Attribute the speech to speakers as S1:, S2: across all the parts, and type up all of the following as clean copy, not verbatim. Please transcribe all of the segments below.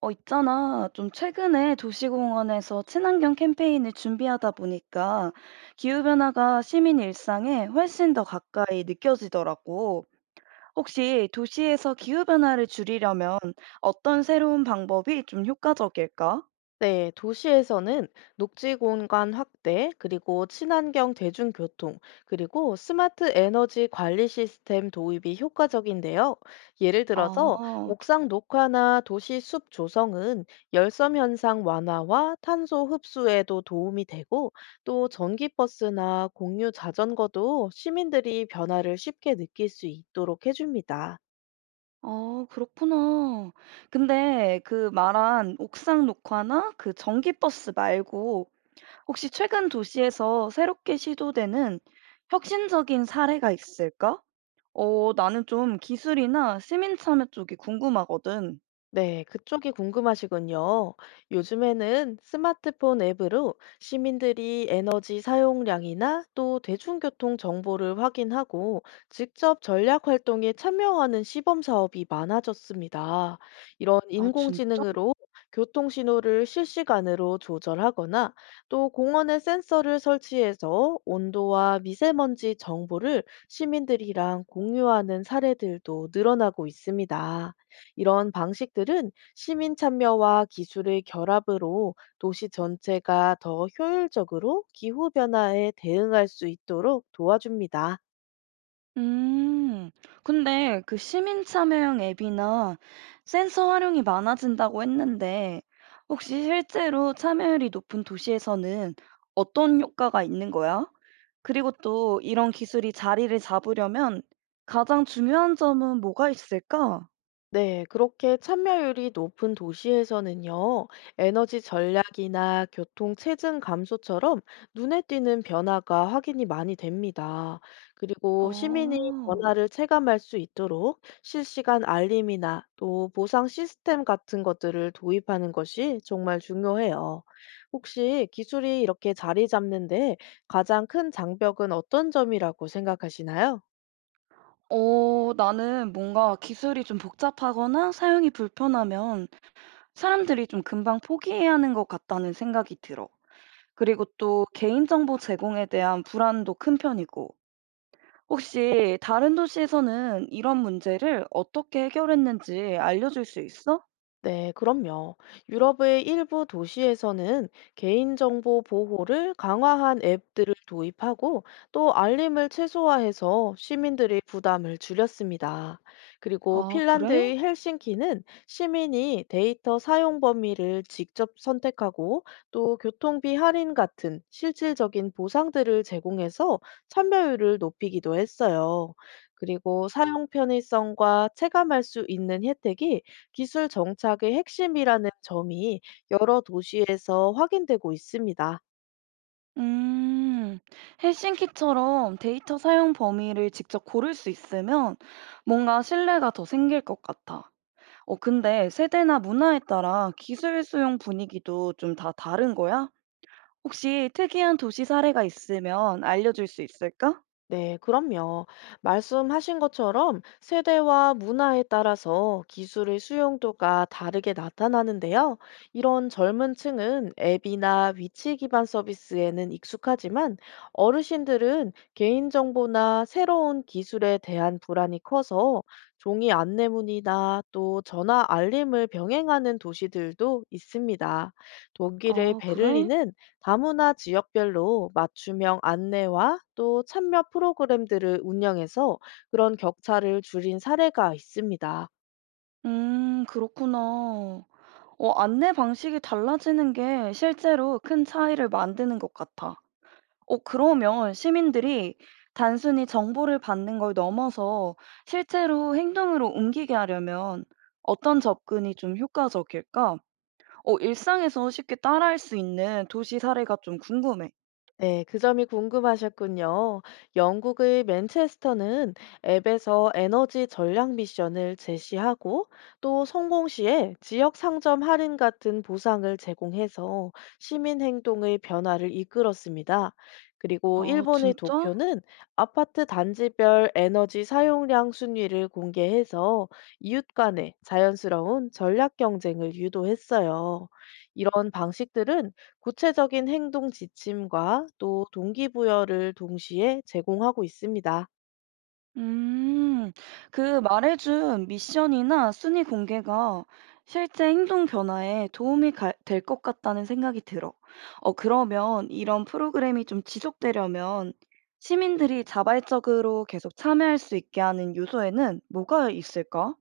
S1: 있잖아. 좀 최근에 도시공원에서 친환경 캠페인을 준비하다 보니까 기후변화가 시민 일상에 훨씬 더 가까이 느껴지더라고. 혹시 도시에서 기후변화를 줄이려면 어떤 새로운 방법이 좀 효과적일까?
S2: 네, 도시에서는 녹지 공간 확대, 그리고 친환경 대중교통, 그리고 스마트 에너지 관리 시스템 도입이 효과적인데요. 예를
S1: 아,
S2: 들어서 옥상 녹화나 도시 숲 조성은 열섬 현상 완화와 탄소 흡수에도 도움이 되고, 또 전기버스나 공유 자전거도 시민들이 변화를 쉽게 느낄 수 있도록 해줍니다.
S1: 아, 그렇구나. 근데 그 말한 옥상 녹화나 그 전기버스 말고 혹시 최근 도시에서 새롭게 시도되는 혁신적인 사례가 있을까? 어 나는 좀 기술이나 시민 참여 쪽이 궁금하거든.
S2: 네, 그쪽이 궁금하시군요. 요즘에는 스마트폰 앱으로 시민들이 에너지 사용량이나 또 대중교통 정보를 확인하고 직접 전략 활동에 참여하는 시범 사업이 많아졌습니다. 이런
S1: 아, 진짜?
S2: 인공지능으로 교통 신호를 실시간으로 조절하거나 또 공원에 센서를 설치해서 온도와 미세먼지 정보를 시민들이랑 공유하는 사례들도 늘어나고 있습니다. 이런 방식들은 시민 참여와 기술의 결합으로 도시 전체가 더 효율적으로 기후 변화에 대응할 수 있도록 도와줍니다.
S1: 음. 근데 그 시민 참여형 앱이나 센서 활용이 많아진다고 했는데 혹시 실제로 참여율이 높은 도시에서는 어떤 효과가 있는 거야? 그리고 또 이런 기술이 자리를 잡으려면 가장 중요한 점은 뭐가 있을까?
S2: 네, 그렇게 참여율이 높은 도시에서는요, 에너지 전략이나 교통 체증 감소처럼 눈에 띄는 변화가 확인이 많이 됩니다. 그리고 시민이
S1: 어.
S2: 변화를 체감할 수 있도록 실시간 알림이나 또 보상 시스템 같은 것들을 도입하는 것이 정말 중요해요. 혹시 기술이 이렇게 자리 잡는데 가장 큰 장벽은 어떤 점이라고 생각하시나요?
S1: 나는 뭔가 기술이 좀 복잡하거나 사용이 불편하면 사람들이 좀 금방 포기해야 하는 것 같다는 생각이 들어. 그리고 또 개인정보 제공에 대한 불안도 큰 편이고. 혹시 다른 도시에서는 이런 문제를 어떻게 해결했는지 알려줄 수 있어?
S2: 네, 그럼요. 유럽의 일부 도시에서는 개인정보 보호를 강화한 앱들을 도입하고 또 알림을 최소화해서 시민들의 부담을 줄였습니다. 그리고
S1: 아, 그래?
S2: 핀란드의 헬싱키는 시민이 데이터 사용 범위를 직접 선택하고 또 교통비 할인 같은 실질적인 보상들을 제공해서 참여율을 높이기도 했어요. 그리고 사용 편의성과 체감할 수 있는 혜택이 기술 정착의 핵심이라는 점이 여러 도시에서 확인되고 있습니다.
S1: 음, 헬싱키처럼 데이터 사용 범위를 직접 고를 수 있으면 뭔가 신뢰가 더 생길 것 같아. 근데 세대나 문화에 따라 기술 수용 분위기도 좀 다 다른 거야? 혹시 특이한 도시 사례가 있으면 알려줄 수 있을까?
S2: 네, 그럼요. 말씀하신 것처럼 세대와 문화에 따라서 기술의 수용도가 다르게 나타나는데요. 이런 젊은 층은 앱이나 위치 기반 서비스에는 익숙하지만 어르신들은 개인정보나 새로운 기술에 대한 불안이 커서 종이 안내문이나 또 전화 알림을 병행하는 도시들도 있습니다. 독일의
S1: 아, 그래?
S2: 베를린은 다문화 지역별로 맞춤형 안내와 또 참여 프로그램들을 운영해서 그런 격차를 줄인 사례가 있습니다.
S1: 그렇구나. 안내 방식이 달라지는 게 실제로 큰 차이를 만드는 것 같아. 그러면 시민들이 단순히 정보를 받는 걸 넘어서 실제로 행동으로 옮기게 하려면 어떤 접근이 좀 효과적일까? 일상에서 쉽게 따라할 수 있는 도시 사례가 좀 궁금해.
S2: 네, 그 점이 궁금하셨군요. 영국의 맨체스터는 앱에서 에너지 전략 미션을 제시하고 또 성공 시에 지역 상점 할인 같은 보상을 제공해서 시민 행동의 변화를 이끌었습니다. 그리고
S1: 아,
S2: 일본의
S1: 진짜?
S2: 도쿄는 아파트 단지별 에너지 사용량 순위를 공개해서 이웃 간의 자연스러운 전략 경쟁을 유도했어요. 이런 방식들은 구체적인 행동 지침과 또 동기부여를 동시에 제공하고 있습니다.
S1: 음, 그 말해준 미션이나 순위 공개가 실제 행동 변화에 도움이 될 것 같다는 생각이 들어. 그러면 이런 프로그램이 좀 지속되려면 시민들이 자발적으로 계속 참여할 수 있게 하는 요소에는 뭐가 있을까?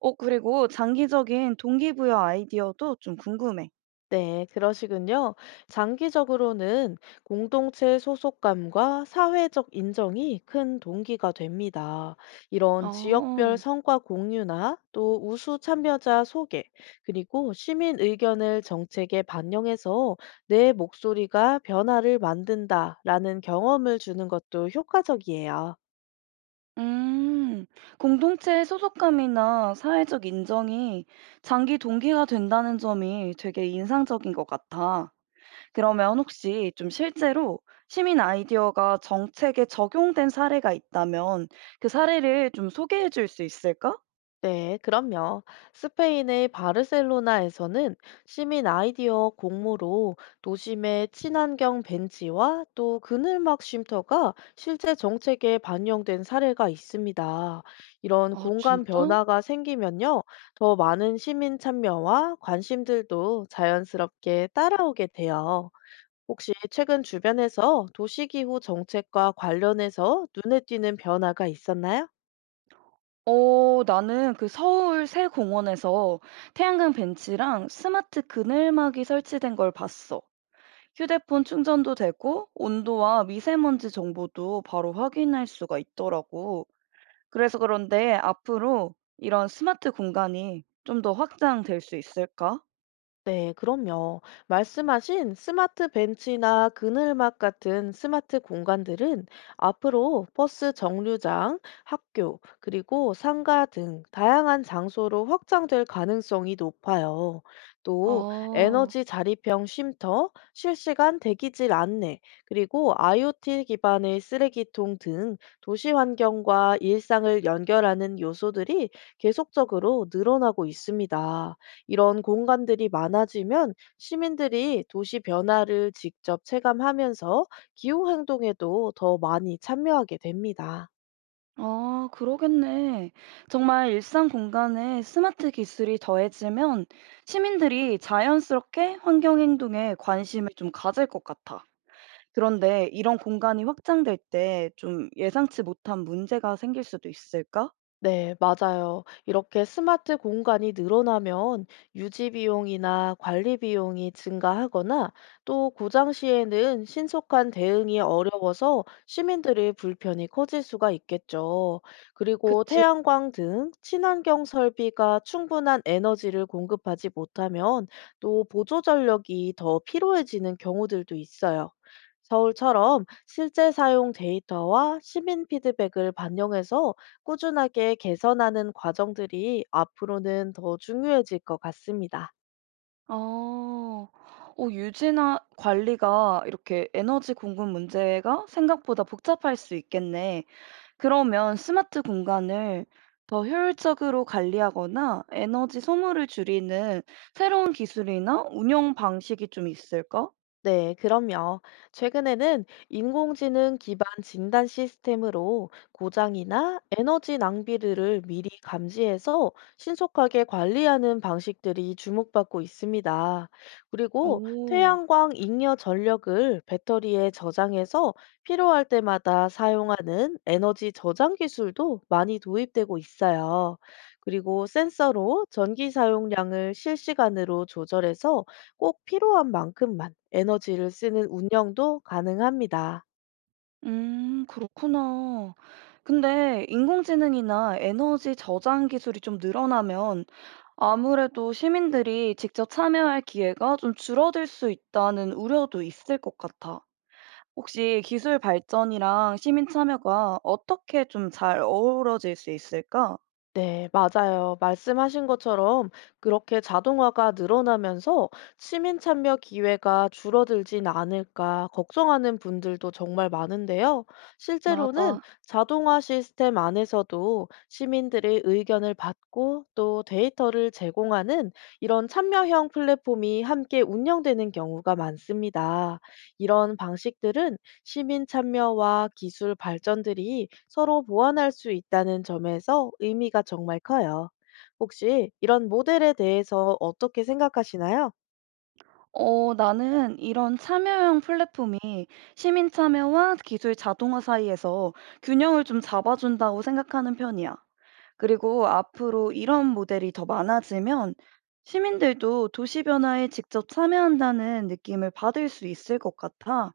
S1: 그리고 장기적인 동기부여 아이디어도 좀 궁금해.
S2: 네, 그러시군요. 장기적으로는 공동체 소속감과 사회적 인정이 큰 동기가 됩니다. 이런 지역별
S1: 어.
S2: 성과 공유나 또 우수 참여자 소개, 그리고 시민 의견을 정책에 반영해서 내 목소리가 변화를 만든다라는 경험을 주는 것도 효과적이에요.
S1: 음, 공동체의 소속감이나 사회적 인정이 장기 동기가 된다는 점이 되게 인상적인 것 같아. 그러면 혹시 좀 실제로 시민 아이디어가 정책에 적용된 사례가 있다면 그 사례를 좀 소개해 줄 수 있을까?
S2: 네, 그럼요. 스페인의 바르셀로나에서는 시민 아이디어 공모로 도심의 친환경 벤치와 또 그늘막 쉼터가 실제 정책에 반영된 사례가 있습니다. 이런
S1: 아,
S2: 공간
S1: 진짜?
S2: 변화가 생기면요, 더 많은 시민 참여와 관심들도 자연스럽게 따라오게 돼요. 혹시 최근 주변에서 도시기후 정책과 관련해서 눈에 띄는 변화가 있었나요?
S1: 나는 그 서울 새 공원에서 태양광 벤치랑 스마트 그늘막이 설치된 걸 봤어. 휴대폰 충전도 되고 온도와 미세먼지 정보도 바로 확인할 수가 있더라고. 그래서 그런데 앞으로 이런 스마트 공간이 좀 더 확장될 수 있을까?
S2: 네, 그럼요. 말씀하신 스마트 벤치나 그늘막 같은 스마트 공간들은 앞으로 버스 정류장, 학교, 그리고 상가 등 다양한 장소로 확장될 가능성이 높아요. 또
S1: 아,
S2: 에너지 자립형 쉼터, 실시간 대기질 안내, 그리고 IoT 기반의 쓰레기통 등 도시 환경과 일상을 연결하는 요소들이 계속적으로 늘어나고 있습니다. 이런 공간들이 많아지면 시민들이 도시 변화를 직접 체감하면서 기후 행동에도 더 많이 참여하게 됩니다.
S1: 아, 그러겠네. 정말 일상 공간에 스마트 기술이 더해지면 시민들이 자연스럽게 환경 행동에 관심을 좀 가질 것 같아. 그런데 이런 공간이 확장될 때 좀 예상치 못한 문제가 생길 수도 있을까?
S2: 네, 맞아요. 이렇게 스마트 공간이 늘어나면 유지 비용이나 관리 비용이 증가하거나 또 고장 시에는 신속한 대응이 어려워서 시민들의 불편이 커질 수가 있겠죠. 그리고
S1: 그치.
S2: 태양광 등 친환경 설비가 충분한 에너지를 공급하지 못하면 또 보조 전력이 더 필요해지는 경우들도 있어요. 서울처럼 실제 사용 데이터와 시민 피드백을 반영해서 꾸준하게 개선하는 과정들이 앞으로는 더 중요해질 것 같습니다.
S1: 아. 어 유지나 관리가 이렇게 에너지 공급 문제가 생각보다 복잡할 수 있겠네. 그러면 스마트 공간을 더 효율적으로 관리하거나 에너지 소모를 줄이는 새로운 기술이나 운영 방식이 좀 있을까?
S2: 네, 그럼요. 최근에는 인공지능 기반 진단 시스템으로 고장이나 에너지 낭비를 미리 감지해서 신속하게 관리하는 방식들이 주목받고 있습니다. 그리고
S1: 오.
S2: 태양광 잉여 전력을 배터리에 저장해서 필요할 때마다 사용하는 에너지 저장 기술도 많이 도입되고 있어요. 그리고 센서로 전기 사용량을 실시간으로 조절해서 꼭 필요한 만큼만 에너지를 쓰는 운영도 가능합니다.
S1: 그렇구나. 근데 인공지능이나 에너지 저장 기술이 좀 늘어나면 아무래도 시민들이 직접 참여할 기회가 좀 줄어들 수 있다는 우려도 있을 것 같아. 혹시 기술 발전이랑 시민 참여가 어떻게 좀 잘 어우러질 수 있을까?
S2: 네, 맞아요. 말씀하신 것처럼 그렇게 자동화가 늘어나면서 시민 참여 기회가 줄어들진 않을까 걱정하는 분들도 정말 많은데요. 실제로는
S1: 맞아.
S2: 자동화 시스템 안에서도 시민들의 의견을 받고 또 데이터를 제공하는 이런 참여형 플랫폼이 함께 운영되는 경우가 많습니다. 이런 방식들은 시민 참여와 기술 발전들이 서로 보완할 수 있다는 점에서 의미가 정말 커요. 혹시 이런 모델에 대해서 어떻게 생각하시나요?
S1: 나는 이런 참여형 플랫폼이 시민 참여와 기술 자동화 사이에서 균형을 좀 잡아준다고 생각하는 편이야. 그리고 앞으로 이런 모델이 더 많아지면 시민들도 도시 변화에 직접 참여한다는 느낌을 받을 수 있을 것 같아.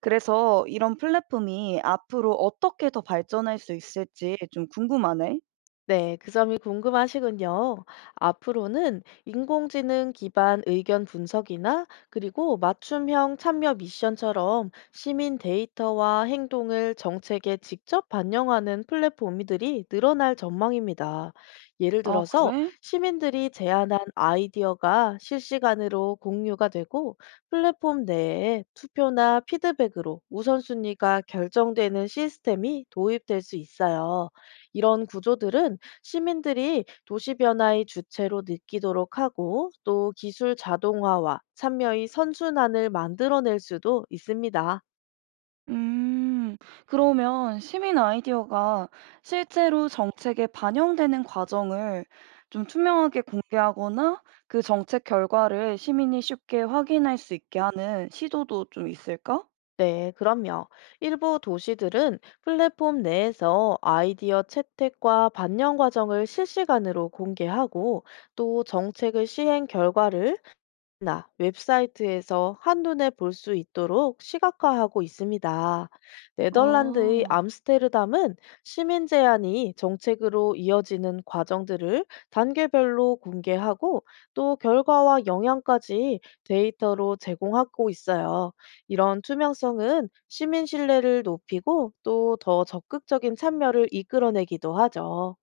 S1: 그래서 이런 플랫폼이 앞으로 어떻게 더 발전할 수 있을지 좀 궁금하네.
S2: 네, 그 점이 궁금하시군요. 앞으로는 인공지능 기반 의견 분석이나 그리고 맞춤형 참여 미션처럼 시민 데이터와 행동을 정책에 직접 반영하는 플랫폼들이 늘어날 전망입니다. 예를
S1: 아,
S2: 들어서
S1: 그래?
S2: 시민들이 제안한 아이디어가 실시간으로 공유가 되고 플랫폼 내에 투표나 피드백으로 우선순위가 결정되는 시스템이 도입될 수 있어요. 이런 구조들은 시민들이 도시 변화의 주체로 느끼도록 하고 또 기술 자동화와 참여의 선순환을 만들어낼 수도 있습니다.
S1: 음, 그러면 시민 아이디어가 실제로 정책에 반영되는 과정을 좀 투명하게 공개하거나 그 정책 결과를 시민이 쉽게 확인할 수 있게 하는 시도도 좀 있을까?
S2: 네, 그럼요. 일부 도시들은 플랫폼 내에서 아이디어 채택과 반영 과정을 실시간으로 공개하고 또 정책의 시행 결과를 나 웹사이트에서 한눈에 볼 수 있도록 시각화하고 있습니다. 네덜란드의
S1: 아.
S2: 암스테르담은 시민 제안이 정책으로 이어지는 과정들을 단계별로 공개하고 또 결과와 영향까지 데이터로 제공하고 있어요. 이런 투명성은 시민 신뢰를 높이고 또 더 적극적인 참여를 이끌어내기도 하죠.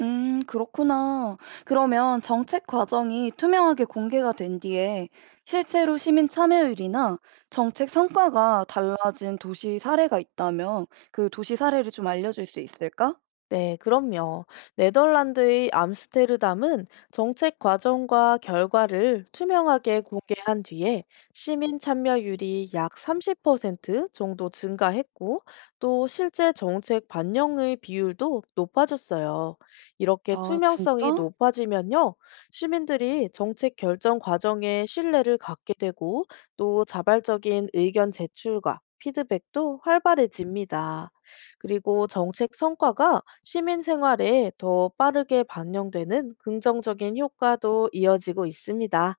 S1: 그렇구나. 그러면 정책 과정이 투명하게 공개가 된 뒤에 실제로 시민 참여율이나 정책 성과가 달라진 도시 사례가 있다면 그 도시 사례를 좀 알려줄 수 있을까?
S2: 네, 그럼요. 네덜란드의 암스테르담은 정책 과정과 결과를 투명하게 공개한 뒤에 시민 참여율이 약 30% 정도 증가했고, 또 실제 정책 반영의 비율도 높아졌어요. 이렇게
S1: 아
S2: 투명성이
S1: 진짜?
S2: 높아지면요, 시민들이 정책 결정 과정에 신뢰를 갖게 되고, 또 자발적인 의견 제출과 피드백도 활발해집니다. 그리고 정책 성과가 시민 생활에 더 빠르게 반영되는 긍정적인 효과도 이어지고 있습니다.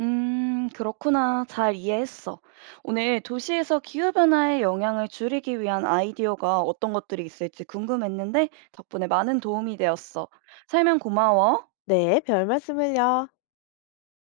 S1: 그렇구나. 잘 이해했어. 오늘 도시에서 기후변화의 영향을 줄이기 위한 아이디어가 어떤 것들이 있을지 궁금했는데 덕분에 많은 도움이 되었어. 설명 고마워.
S2: 네, 별 말씀을요.